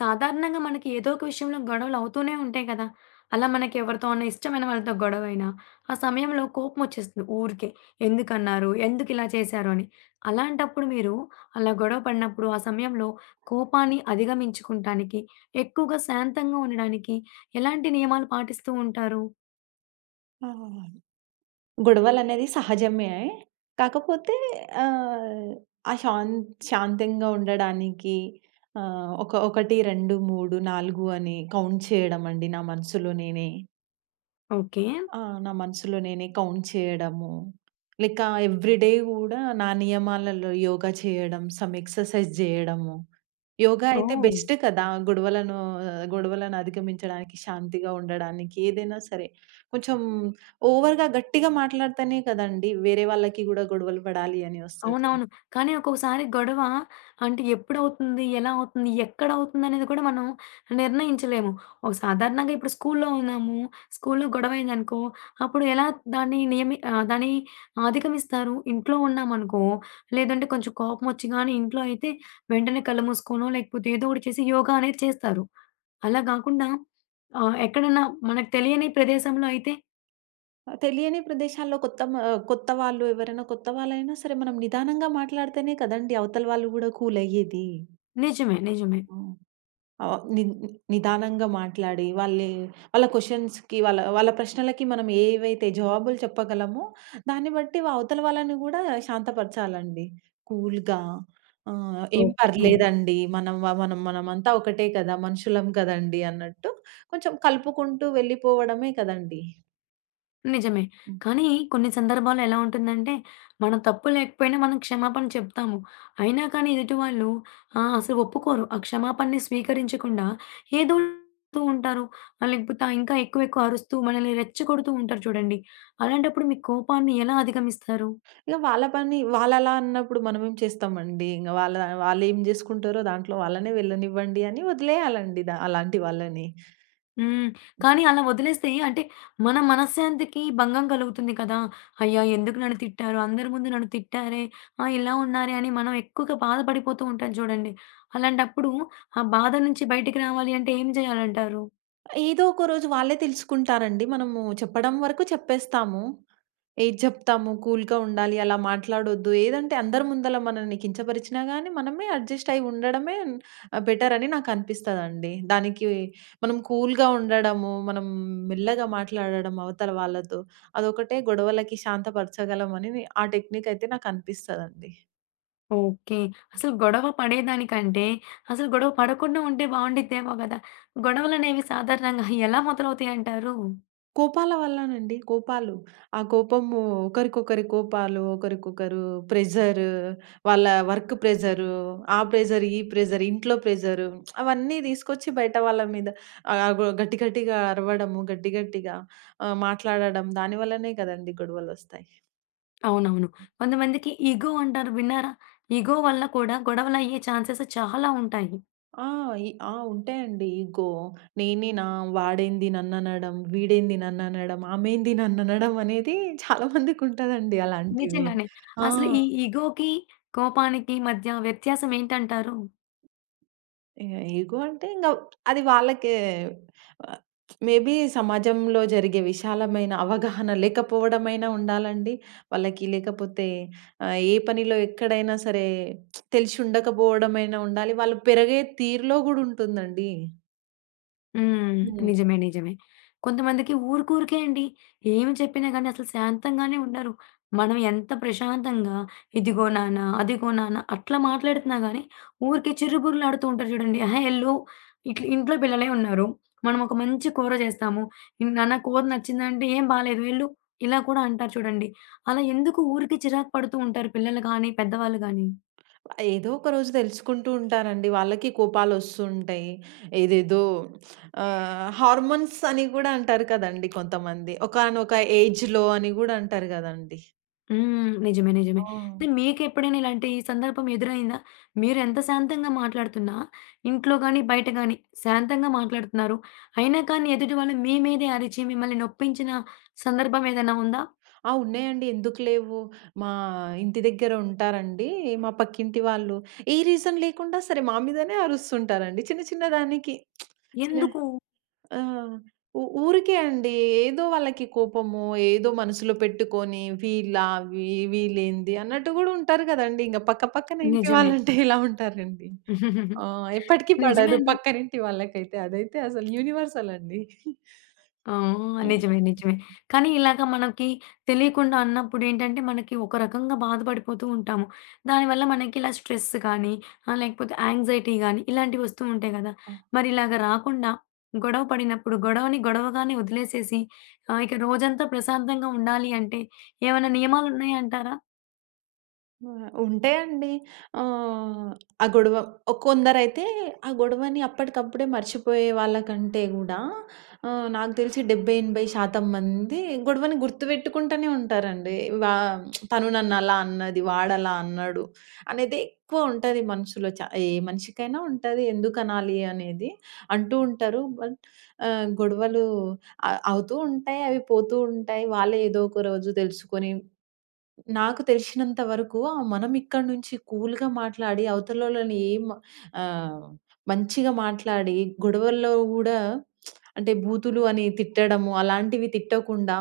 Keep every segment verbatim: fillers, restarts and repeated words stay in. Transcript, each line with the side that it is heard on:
left: సాధారణంగా మనకి ఏదో ఒక విషయంలో గొడవలు అవుతూనే ఉంటాయి కదా! అలా మనకి ఎవరితో అన్నా ఇష్టమైన వాళ్ళతో గొడవైనా, ఆ సమయంలో కోపం వచ్చేస్తుంది ఊరికే. ఎందుకన్నారు? ఎందుకు ఇలా చేశారు అని. అలాంటప్పుడు మీరు అలా గొడవ పడినప్పుడు ఆ సమయంలో కోపాన్ని అధిగమించుకుంటానికి, ఎక్కువగా శాంతంగా ఉండడానికి ఎలాంటి నియమాలు పాటిస్తూ ఉంటారు?
right: ఆ! గొడవలనేది సహజమే. కాకపోతే ఆహ్, ఆ శాం శాంతంగా ఉండడానికి ఆహ్, ఒక ఒకటి, రెండు, మూడు, నాలుగు అని కౌంట్ చేయడమండి నా మనసులో నేనే.
left: ఓకే.
right: ఆ! నా మనసులో నేనే కౌంట్ చేయడము, లేక ఎవ్రి డే గూడా నా నియమాలలో యోగా చేయడం, సమ్ ఎక్సర్‌సైజ్ జేయడము. యోగా అయితే
left: ఓహ్!
right: బెస్ట్ కదా! గొడవలను గొడవలను అధిగమించడానికి, శాంతిగా ఉండడానికి ఏదైనా సరే. కొంచెం ఓవర్‌గా గట్టిగా మాట్లాడితేనే కదండీ వేరే వాళ్ళకి గూడా గొడవలు పడాలి అని ఒస్తది.
left: అవునవును. కానీ ఒక్కొక్కసారి గొడవ అంటే ఎప్పుడవుతుంది? ఎలా అవుతుంది? ఎక్కడవుతుందనేది కూడా మనం నిర్ణయించలేము. ఒక సాధారణంగా ఇప్పుడు స్కూల్లో ఉన్నాము. స్కూల్లో గొడవయిందనుకో, అప్పుడు ఎలా దాన్ని నియమి ఆహ్, దాన్ని అధిగమిస్తారు? ఇంట్లో ఉన్నామనుకో, లేదంటే కొంచెం కోపమొచ్చి గాని ఇంట్లో అయితే వెంటనే కళ్ళు మూసుకోనో, లేకపోతే ఏదో ఒకటి చేసి యోగా అనేది చేస్తారు. అలా గాకుండా ఆహ్, ఎక్కడన్నా మనకు తెలియని ప్రదేశంలో అయితే
right: ఆహ్, తెలియని ప్రదేశాల్లో కొత్త మ కొత్త వాళ్ళు ఎవరైనా కొత్త వాళ్ళైనా సరే మనం నిదానంగా మాట్లాడితేనే కదండీ అవతల వాళ్ళు గూడా కూల్ అయ్యేది.
left: నిజమే. నిజమే.
right: హ్మ్. ఆహ్, ని నిదానంగా మాట్లాడి వాళ్ళే వాళ్ళ క్వెషన్స్‌కి వాళ్ళ వాళ్ళ ప్రశ్నలకి మనం ఏవైతే జవాబులు చెప్పగలమో దాన్ని బట్టి వా- అవతల వాళ్ళని గూడా శాంతపరచాలండి. కూల్‌గా ఆహ్,
left: ఓకే.
right: "ఏం
left: ఓకే.
right: పర్లేదండి. మనం వ మనం మనమంతా ఒకటే కదా! మనుషులం కదండీ" అన్నట్టు కొంచెం కలుపుకుంటూ వెళ్ళిపోవడమే కదండీ!
left: నిజమే.
right: హ్మ్.
left: కానీ కొన్ని సందర్భాల్లో ఎలా ఉంటుందంటే, మన తప్పు లేకపోయినా మనం క్షమాపణ చెప్తాము. అయినా కానీ ఎదుటి వాళ్ళు ఆహ్, అసలు ఒప్పుకోరు. ఆ క్షమాపణని స్వీకరించకుండా ఏదో అంటూ ఉంటారు. ఆహ్, లేకపోతే ఆ ఇంకా ఎక్కువ ఎక్కువ అరుస్తూ మనల్ని రెచ్చగొడుతూ ఉంటారు చూడండి. అలాంటప్పుడు మీ కోపాన్ని ఎలా అధిగమిస్తారు?
right: ఇగ వాళ్ళ పని వాళ్ళలా అన్నప్పుడు మనమేం చేస్తామండి. ఇంగ వాళ్ళ వాళ్ళేం జేసుకుంటారో దాంట్లో వాళ్ళనే వెళ్ళనివ్వండి అని వదిలేయాలండి ద అలాంటి వాళ్ళని.
left: హ్మ్. కానీ అలా వదిలేస్తే అంటే మన మనశ్శాంతికి భంగం కలుగుతుంది కదా! అయ్యా! ఎందుకు నన్ను తిట్టారు? అందరి ముందు నన్ను తిట్టారే, ఆహ్, ఇలా ఉన్నారే అని మనం ఎక్కువగా బాధపడిపోతూ ఉంటాం చూడండి. అలాంటప్పుడు ఆ బాధ నుంచి బయటికి రావాలి అంటే ఏం చేయాలంటారు?
right: ఏదో ఒక రోజు వాళ్ళే తెలుసుకుంటారండి. మనము చెప్పడం వరకు చెప్పేస్తాము. ఏది చెప్తాము, కూల్‌గా ఉండాలి, అలా మాట్లాడొద్దు. ఏదంటే అందరి ముందల మనల్ని కించపరిచినా గానీ, మనమే అడ్జస్ట్ అయ్యి ఉండడమే ఆహ్, బెటర్ అని నాకనిపిస్తదండి. దానికి మనం కూల్‌గా ఉండడము, మనం మెల్లగా మాట్లాడడం అవతల వాళ్ళతో, అదొకటే గొడవలకి శాంతపరచగలమని నే ఆ టెక్నిక్ అయితే నాకనిపిస్తదండి.
left: ఓకే. అసలు గొడవ పడేదానికంటే అసలు గొడవ పడకుండా ఉంటే బావుండిద్దేమో గదా! గొడవలనేవి సాధారణంగా ఎలా మొదలవుతాయంటారు?
right: కోపాల వల్లనండి. కోపాలు. ఆ కోపము ఒకరికొకరి కోపాలు, ఒకరికొకరు ప్రెజరు, వాళ్ళ వర్క్ ప్రెజరు, ఆ ప్రెజర్, ఈ ప్రెజర్, ఇంట్లో ప్రెజరు అవన్నీ తీసుకొచ్చి బయట వాళ్ళ మీద ఆహ్, గొ గట్టి గట్టిగా అరవడము, గట్టి గట్టిగా ఆహ్, మాట్లాడడం దాని వల్లనే కదండీ గొడవలొస్తాయి.
left: అవునవును. కొంతమందికి ఇగో అంటారు విన్నారా? ఇగో వల్ల కూడా గొడవలయ్యే ఛాన్సెస్ చాలా ఉంటాయి.
right: ఆ! ఈ ఆ! ఉంటాయండి ఈగో. నేనేనా, వాడేంది నన్ననడం, వీడేంది నన్ననడం, ఆమేంది నన్ననడం అనేది చాలా మందికుంటదండి అలాంటివి.
left: నిజంగానే.
right: ఆ!
left: అసలు ఈ ఇగోకి, కోపానికి మధ్య వ్యత్యాసం ఏంటంటారు?
right: ఇగ ఈగో అంటే ఇంగ అది వాళ్ళకే ఆహ్, మేబీ సమాజంలో జరిగే విశాలమైన అవగాహన లేకపోవడమైనా ఉండాలండి. వాళ్ళకి లేకపోతే ఆహ్, ఏ పనిలో ఎక్కడైనా సరే తెలిసి ఉండకపోవడమైనా ఉండాలి. వాళ్ళు పెరిగే తీరులో గూడా ఉంటుందండి.
left: హ్మ్.
right: హ్మ్.
left: నిజమే. నిజమే. కొంతమందికి ఊరుకూరికే అండి. ఏమి చెప్పినా గాని అసలు శాంతంగానే ఉండరు. మనం ఎంత ప్రశాంతంగా ఇదిగో నాన్న, అదిగో నాన్న అట్లా మాట్లాడుతున్నా గాని ఊరికే చిరుబుర్రులాడుతూ ఉంటారు చూడండి. "అహా! ఎళ్ళు" ఇట్లా ఇంట్లో పిల్లలే ఉన్నారు. మనం ఒక మంచి కూర చేస్తాము. "ఇన్ నాన్న కూర నచ్చిందంటే" "ఏం బాలేదు ఎళ్ళు" ఇలా కూడా అంటారు చూడండి. అలా ఎందుకు ఊరికే చిరాకు పడుతూ ఉంటారు పిల్లలు గాని, పెద్దవాళ్ళు గాని?
right: ఏదో ఒక రోజు తెలుసుకుంటూ ఉంటారండి. వాళ్ళకి కోపాలొస్తూ ఉంటాయి. ఏదేదో ఆహ్, హార్మోన్స్ అని గూడా అంటారు కదండీ కొంతమంది. ఒకానొక ఏజ్‌లో అని గూడా అంటారు గదండీ.
left: హ్మ్. నిజమే. నిజమే.
right: ఆ!
left: మరి మీకెప్పుడైనా ఇలాంటి సందర్భం ఎదురైందా? మీరెంత శాంతంగా మాట్లాడుతున్నా, ఇంట్లో గాని, బయట గాని శాంతంగా మాట్లాడుతున్నారు. అయినా కానీ ఎదుటి వాళ్ళు మీ మీదే అరిచి మిమ్మల్ని నొప్పించిన సందర్భం ఏదైనా ఉందా?
right: ఆ! ఉన్నాయండి. ఎందుకు లేవు. మా ఇంటి దగ్గర ఉంటారండి. మా పక్కింటి వాళ్ళు ఏ రీజన్ లేకుండా సరే మా మీదనే అరుస్తుంటారండి. చిన్న చిన్న దానికి. చిన్న
left: ఎందుకు?
right: ఆ! ఊ ఊరికే అండి. ఏదో వాళ్ళకి కోపమో, ఏదో మనసులో పెట్టుకొని వీళ్ళా వీ వీళ్ళేంది అన్నట్టు గూడా ఉంటారు గదండీ. ఇంక పక్క పక్కన ఇంటి
left: నిజమే.
right: వాళ్ళంటే ఎలా ఉంటారండి. ఆ! ఎప్పటికి
left: నిజమే
right: పడదు
left: అండి.
right: పక్కనింటి వాళ్ళకైతే. అదైతే అసలు యూనివర్సల్ అండి.
left: ఆ!
right: హ్మ్.
left: నిజమే. నిజమే. కానీ ఇలాగ మనకి తెలియకుండా అన్నప్పుడు ఏంటంటే, మనకి ఒక రకంగా బాధపడిపోతూ ఉంటాము. దానివల్ల మనకి ఇలా స్ట్రెస్ గానీ, ఆహ్, లేకపోతే యాంగ్జైటీ గానీ, ఇలాంటివి వస్తూ ఉంటాయి గదా!
right: ఆ!
left: మరి ఇలాగ రాకుండా గొడవ పడినప్పుడు, గొడవని గొడవగానే వదిలేసేసి ఆహ్, ఇక రోజంతా ప్రశాంతంగా ఉండాలి అంటే ఏమైనా నియమాలున్నాయంటారా?
right: ఆహా! ఉంటాయండి. ఆహ్, ఆ గొడవ ఒ కొందరైతే ఆ గొడవని అప్పటికప్పుడే మర్చిపోయే వాళ్ళకంటే గూడా ఆహ్, నాకు తెలిసి డెబ్బై, ఎనభై శాతం మంది గొడవని గుర్తుపెట్టుకుంటూనే ఉంటారండి. వా తను నన్నలా అన్నది, వాడలా అన్నాడు అనేది ఎక్కువ ఉంటది మనసులో. చ ఏ మనిషికైనా ఉంటది. ఎందుకనాలి అనేది అంటూ ఉంటారు. బట్ ఆహ్, గొడవలు అ అవుతూ ఉంటాయి. అవి పోతూ ఉంటాయి. వాళ్ళే ఏదో ఒక రోజు తెలుసుకొని నాకు తెలిసినంత వరకు ఆ మనం ఇక్కడి నుంచి కూల్‌గా మాట్లాడి అవతలోళ్ళని ఏం ఆహ్, మంచిగా మాట్లాడి గొడవల్లో గూడా అంటే బూతులు అని తిట్టడము అలాంటివి తిట్టకుండా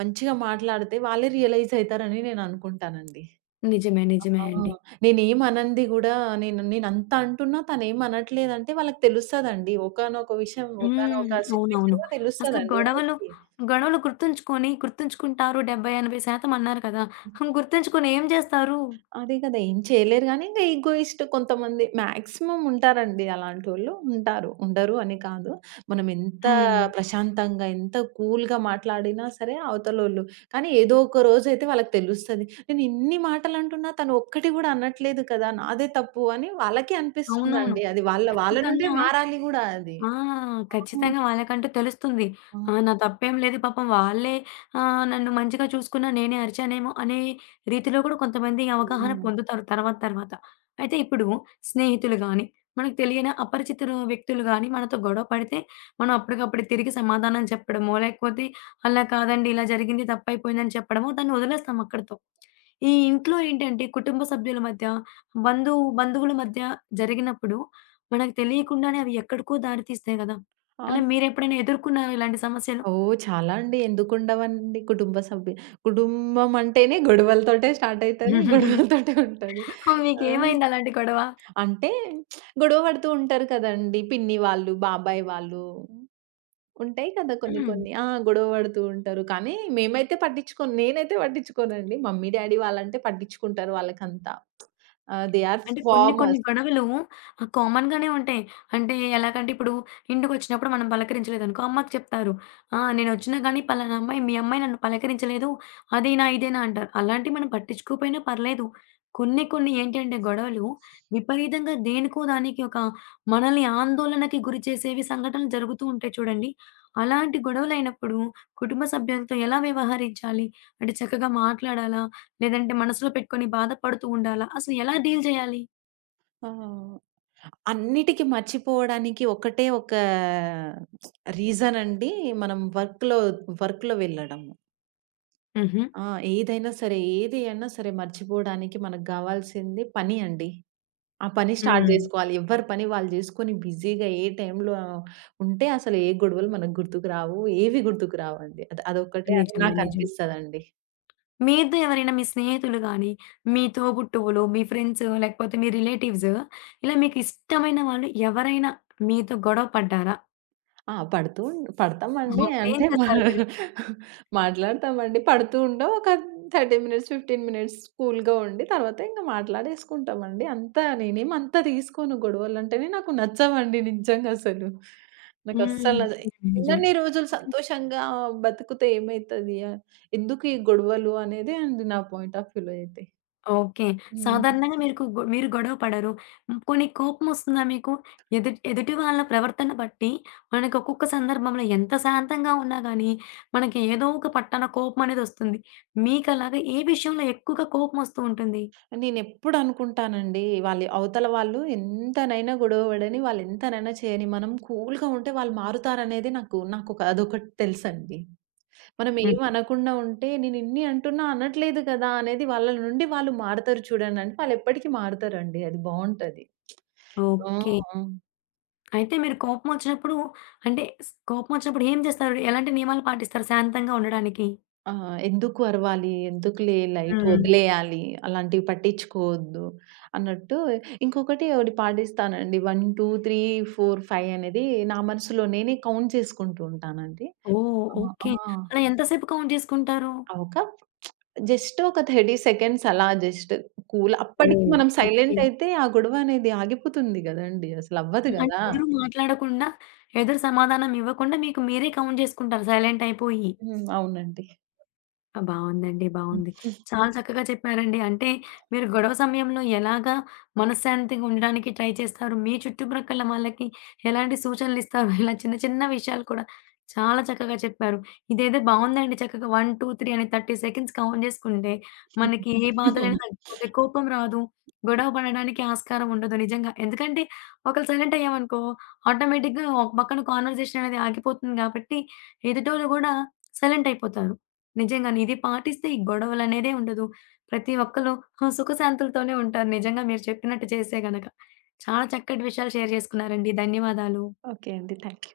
right: మంచిగా మాట్లాడితే వాళ్ళే రియలైజ్ అయితారని నేను అనుకుంటానండి.
left: నిజమే. నిజమే
right: ఆ!
left: అండి.
right: నేనేం అనంది గూడా నేను నేనంత అంటున్నా తనేం అనట్లేదంటే వాళ్ళకి తెలుస్తదండి. ఒకానొక విషయం
left: హ్మ్.
right: ఒకానొక
left: అవునవును.
right: సిట్యుయేషన్‌లో
left: అసలు
right: తెలుస్తదండి
left: గొడవలు,
right: వాళ్ళకి.
left: గొడవలు గుర్తుంచుకొని గుర్తుంచుకుంటారు డెబ్బై, ఎనభై శాతం అన్నారు కదా! గుర్తుంచుకొని ఏం జేస్తారు?
right: అదే కదా! ఏం చేయలేరు గానీ, ఇంకా ఈగోయిస్ట్ కొంతమంది మాక్సిమమ్ ఉంటారండి అలాంటోళ్ళు. ఉంటారు. ఉండరు అని కాదు. మనం ఎంత
left: హ్మ్.
right: ప్రశాంతంగా, ఎంత కూల్‌గా మాట్లాడినా సరే అవతలోళ్ళు. కానీ ఏదో ఒక రోజైతే వాళ్ళకి తెలుస్తది. నేను ఇన్ని మాటలంటున్నా తను ఒక్కటి గూడా అనట్లేదు కదా! నాదే తప్పు అని వాళ్ళకే
left: అవునవును.
right: అనిపిస్తుందండి. అది వాళ్ళ వాళ్ళ నుండే
left: ఖచ్చితంగా
right: మారాలి గూడా అది.
left: ఆ!
right: ఆ!
left: ఖచ్చితంగా వాళ్ళకంటూ తెలుస్తుంది.
right: ఆ!
left: ఆ! నా తప్పేం లేదు పాపం వాళ్ళే ఆహ్, నన్ను మంచిగా చూసుకున్నా నేనే అరిచానేమో అనే రీతిలో కూడా కొంతమంది
right: ఆ!
left: అవగాహన పొందుతారు తర్వాత తర్వాత. అయితే ఇప్పుడు స్నేహితులు గాని, మనకు తెలియని అపరిచితులు వ్యక్తులు గాని మనతో గొడవ పడితే మనం అప్పటికప్పుడు తిరిగి సమాధానం చెప్పడమో, లేకపోతే అలా కాదండి ఇలా జరిగింది తప్పైపోయిందని చెప్పడమో దాన్ని వదిలేస్తాం అక్కడితో. ఈ ఇంట్లో ఏంటంటే కుటుంబ సభ్యుల మధ్య, బంధువు బంధువుల మధ్య జరిగినప్పుడు మనకు తెలియకుండానే అవి ఎక్కడికో దారి తీస్తాయి గదా!
right: ఆ!
left: అలా మీరెప్పుడైనా ఎదుర్కున్నారా ఇలాంటి సమస్యలు?
right: ఓహ్! చాలా అండి. ఎందుకుండవండి? కుటుంబ సభ్యు కుటుంబం అంటేనే గొడవలతోటే స్టార్ట్ అయితది. గొడవలతోటే ఉంటది. ఆ!
left: మీకేమైంది అలాంటి గొడవ?
right: అంటే గొడవ పడుతూ ఉంటారు కదండీ! పిన్ని వాళ్ళు, బాబాయ్ వాళ్ళు. ఉంటాయి కదా! కొన్ని కొన్ని. ఆ! గొడవ పడుతూ ఉంటారు. కానీ మేమైతే పట్టించుకోను. నేనైతే పట్టించుకోనండి. మమ్మీ, డ్యాడీ వాళ్ళంటే పట్టించుకుంటారు వాళ్ళకంతా. ఆహ్, దే ఆర్
left: అంటే కొన్ని కొన్ని
right: ఫార్మర్స్.
left: గొడవలు ఆహ్, కామన్‌గానే ఉంటాయి. అంటే ఎలాగంటే ఇప్పుడు ఇంటికొచ్చినప్పుడు మనం పలకరించలేదనుకో అమ్మకి చెప్తారు. "ఆ! నేనొచ్చినా గానీ పలానా అమ్మాయి మీ అమ్మాయి నన్ను పలకరించలేదు. అదేనా ఇదేనా" అంటారు. అలాంటివి మనం పట్టించుకోపోయినా పర్లేదు. కొన్ని కొన్ని ఏంటంటే గొడవలు విపరీతంగా దేనికో దానికి ఒక మనల్ని ఆందోళనకి గురి చేసేవి సంఘటనలు జరుగుతూ ఉంటాయి చూడండి. అలాంటి గొడవలైనప్పుడు కుటుంబ సభ్యులతో ఎలా వ్యవహరించాలి? అంటే చక్కగా మాట్లాడాలా? లేదంటే మనసులో పెట్టుకొని బాధపడుతూ ఉండాలా? అసలు ఎలా డీల్ చేయాలి?
right: ఆ! అన్నిటికి మర్చిపోవడానికి ఒకటే ఒక రీజన్ అండి. మనం వర్క్‌లో, వర్క్‌లో వెళ్ళడం.
left: హుహు.
right: ఆ! ఏదైనా సరే, ఏది అయినా సరే మర్చిపోవడానికి మనకు గావాల్సింది పని అండి. ఆ పని స్టార్ట్ హ్మ్.
left: హ్మ్.
right: జేసుకోవాలి. ఎవ్వరి పని వాళ్ళు జేసుకొని బిజీగా ఏ టైంలో ఉంటే అసలు ఏ గొడవలు మనకు గుర్తుకు రావు. ఏవి గుర్తుకు రావండి. అది అదొక్కటే అని
left: నిజమే.
right: నాకు
left: నిజమే.
right: అనిపిస్తదండి.
left: మీతో ఎవరైనా మీ స్నేహితులు గాని, మీ తోబుట్టువులు, మీ ఫ్రెండ్స్ లేకపోతే మీ రిలేటివ్స్ ఇలా మీకు ఇష్టమైన వాళ్ళు ఎవరైనా మీతో గొడవ పడ్డారా?
right: ఆ! పడుతూ పడతామండి.
left: అప్పుడేం
right: అంటే మా
left: చేస్తారు మీరు?
right: మాట్లాడతామండి. పడుతూ ఉంటాం. ఒక ముప్పై మినిట్స్, పదిహేను మినిట్స్ కూల్‌గా ఉండి తర్వాత ఇంక మాట్లాడేసుకుంటామండి. అంతా నేనేమి అంత తీసుకోను. గొడవలంటేనే నాకు నచ్చవండి నిజంగసలు.
left: హ్మ్.
right: నాకస్సలు హ్మ్. నచ్చ
left: నిజమే. నిజమే.
right: ఉన్నన్ని రోజులు సంతోషంగా బతికితే ఏమైతది? ఎందుకు ఈ గొడవలు అనేదే అండి నా పాయింట్ ఆఫ్ వ్యూలో అయితే.
left: ఓకే.
right: హ్మ్.
left: సాధారణంగా మీరుకు గొ మీరు గొడవ పడరు. హ్మ్. పోనీ కోపమొస్తుందా మీకు? ఎదుటి ఎదుటి వాళ్ళ ప్రవర్తన బట్టి మనకు ఒక్కొక్క సందర్భంలో ఎంత శాంతంగా ఉన్నా గానీ, మనకి ఏదో ఒక పట్టాన కోపమనేదొస్తుంది. మీకలాగా ఏ విషయంలో ఎక్కువగా కోపమొస్తూ ఉంటుంది?
right: నేనెప్పుడు అనుకుంటానండి. వాళ్ళు అవతల వాళ్ళు ఎంతనైనా గొడవ పడని, వాళ్ళు ఎంతనైనా చేయని, మనం కూల్‌గా ఉంటే వాళ్ళు మారుతారనేది నాకు నాకొక అదొకటి తెలుసండి. మనం
left: హుహు.
right: ఏం అనకుండా ఉంటే, నేను ఇన్ని అంటున్నా అనట్లేదు కదా! అనేది వాళ్ళ నుండి వాళ్ళు మారతారు చూడండంటే, వాళ్ళెప్పటికి మారతారండి. అది బావుంటది. ఆ!
left: ఓకే.
right: ఆ!
left: అయితే మీరు కోపమొచ్చినప్పుడు అంటే స్ కోపమొచ్చినప్పుడు ఏం చేస్తారు? ఎలాంటి నియమాలు పాటిస్తారు శాంతంగా ఉండడానికి?
right: ఆ! ఎందుకు అరవాలి? ఎందుకులే లైట్
left: హ్మ్.
right: వదిలేయాలి. అలాంటివి పట్టించుకోవద్దు అన్నట్టు ఇంకొకటి ఒకటి పాటిస్తానండి. ఒకటి, రెండు, మూడు, నాలుగు, ఐదు అనేది నా మనసులో నేనే కౌంట్ చేసుకుంటూ ఉంటానండి.
left: ఓహ్!
right: ఆ! ఆ!
left: ఓకే. అలా ఎంత సేపు కౌంట్ జేసుకుంటారు?
right: ఆ! ఒక జస్ట్ ఒక ముప్పై సెకండ్స్ అలా జస్ట్ కూల్ అప్పటికి
left: ఓహ్!
right: మనం
left: ఓకే.
right: సైలెంట్ అయితే ఆ గొడవ అనేది ఆగిపోతుంది గదండీ! అసలు అవ్వదు
left: అంటే
right: గదా!
left: ఎదురు మాట్లాడకుండా, ఎదురు సమాధానం ఇవ్వకుండా మీకు మీరే కౌంట్ జేసుకుంటారు సైలెంట్ అయిపోయి.
right: హ్మ్. అవునండి.
left: ఆ! బావుందండి. బావుంది.
right: హ్మ్.
left: చాలా చక్కగా చెప్పారండి. అంటే మీరు గొడవ సమయంలో ఎలాగా మనశ్శాంతిగా ఉండడానికి ట్రై చేస్తారు? మీ చుట్టుప్రక్కల వాళ్ళకి ఎలాంటి సూచనలిస్తారు? ఇలా చిన్న చిన్న విషయాలు కూడా చాలా చక్కగా చెప్పారు. ఇదేదో బావుందండి. చక్కగా ఒకటి, రెండు, మూడు అని ముప్పై సెకండ్స్ కౌంట్ చేసుకుంటే మనకి ఏ బాధలైనా తగ్గిపోతాయి. కోపం రాదు. గొడవ పడడానికి ఆస్కారం ఉండదు నిజంగా. ఎందుకంటే ఒకళ్ళు సైలెంట్ అయ్యామనుకో ఆటోమేటిక్‌గా ఒక పక్కన కాన్వర్జేషన్ అనేది ఆగిపోతుంది కాబట్టి ఎదుటోళ్ళు గూడా సైలెంట్ అయిపోతారు. నిజంగానే. ఇది పాటిస్తే ఈ గొడవలనేదే ఉండదు. ప్రతి ఒక్కళ్ళు ఆహ్, సుఖశాంతులతోనే ఉంటారు నిజంగా మీరు చెప్పినట్టు చేస్తే గనక. చాలా చక్కటి విషయాలు షేర్ చేసుకున్నారండి. ధన్యవాదాలు.
right: ఓకే అండి. థాంక్యూ.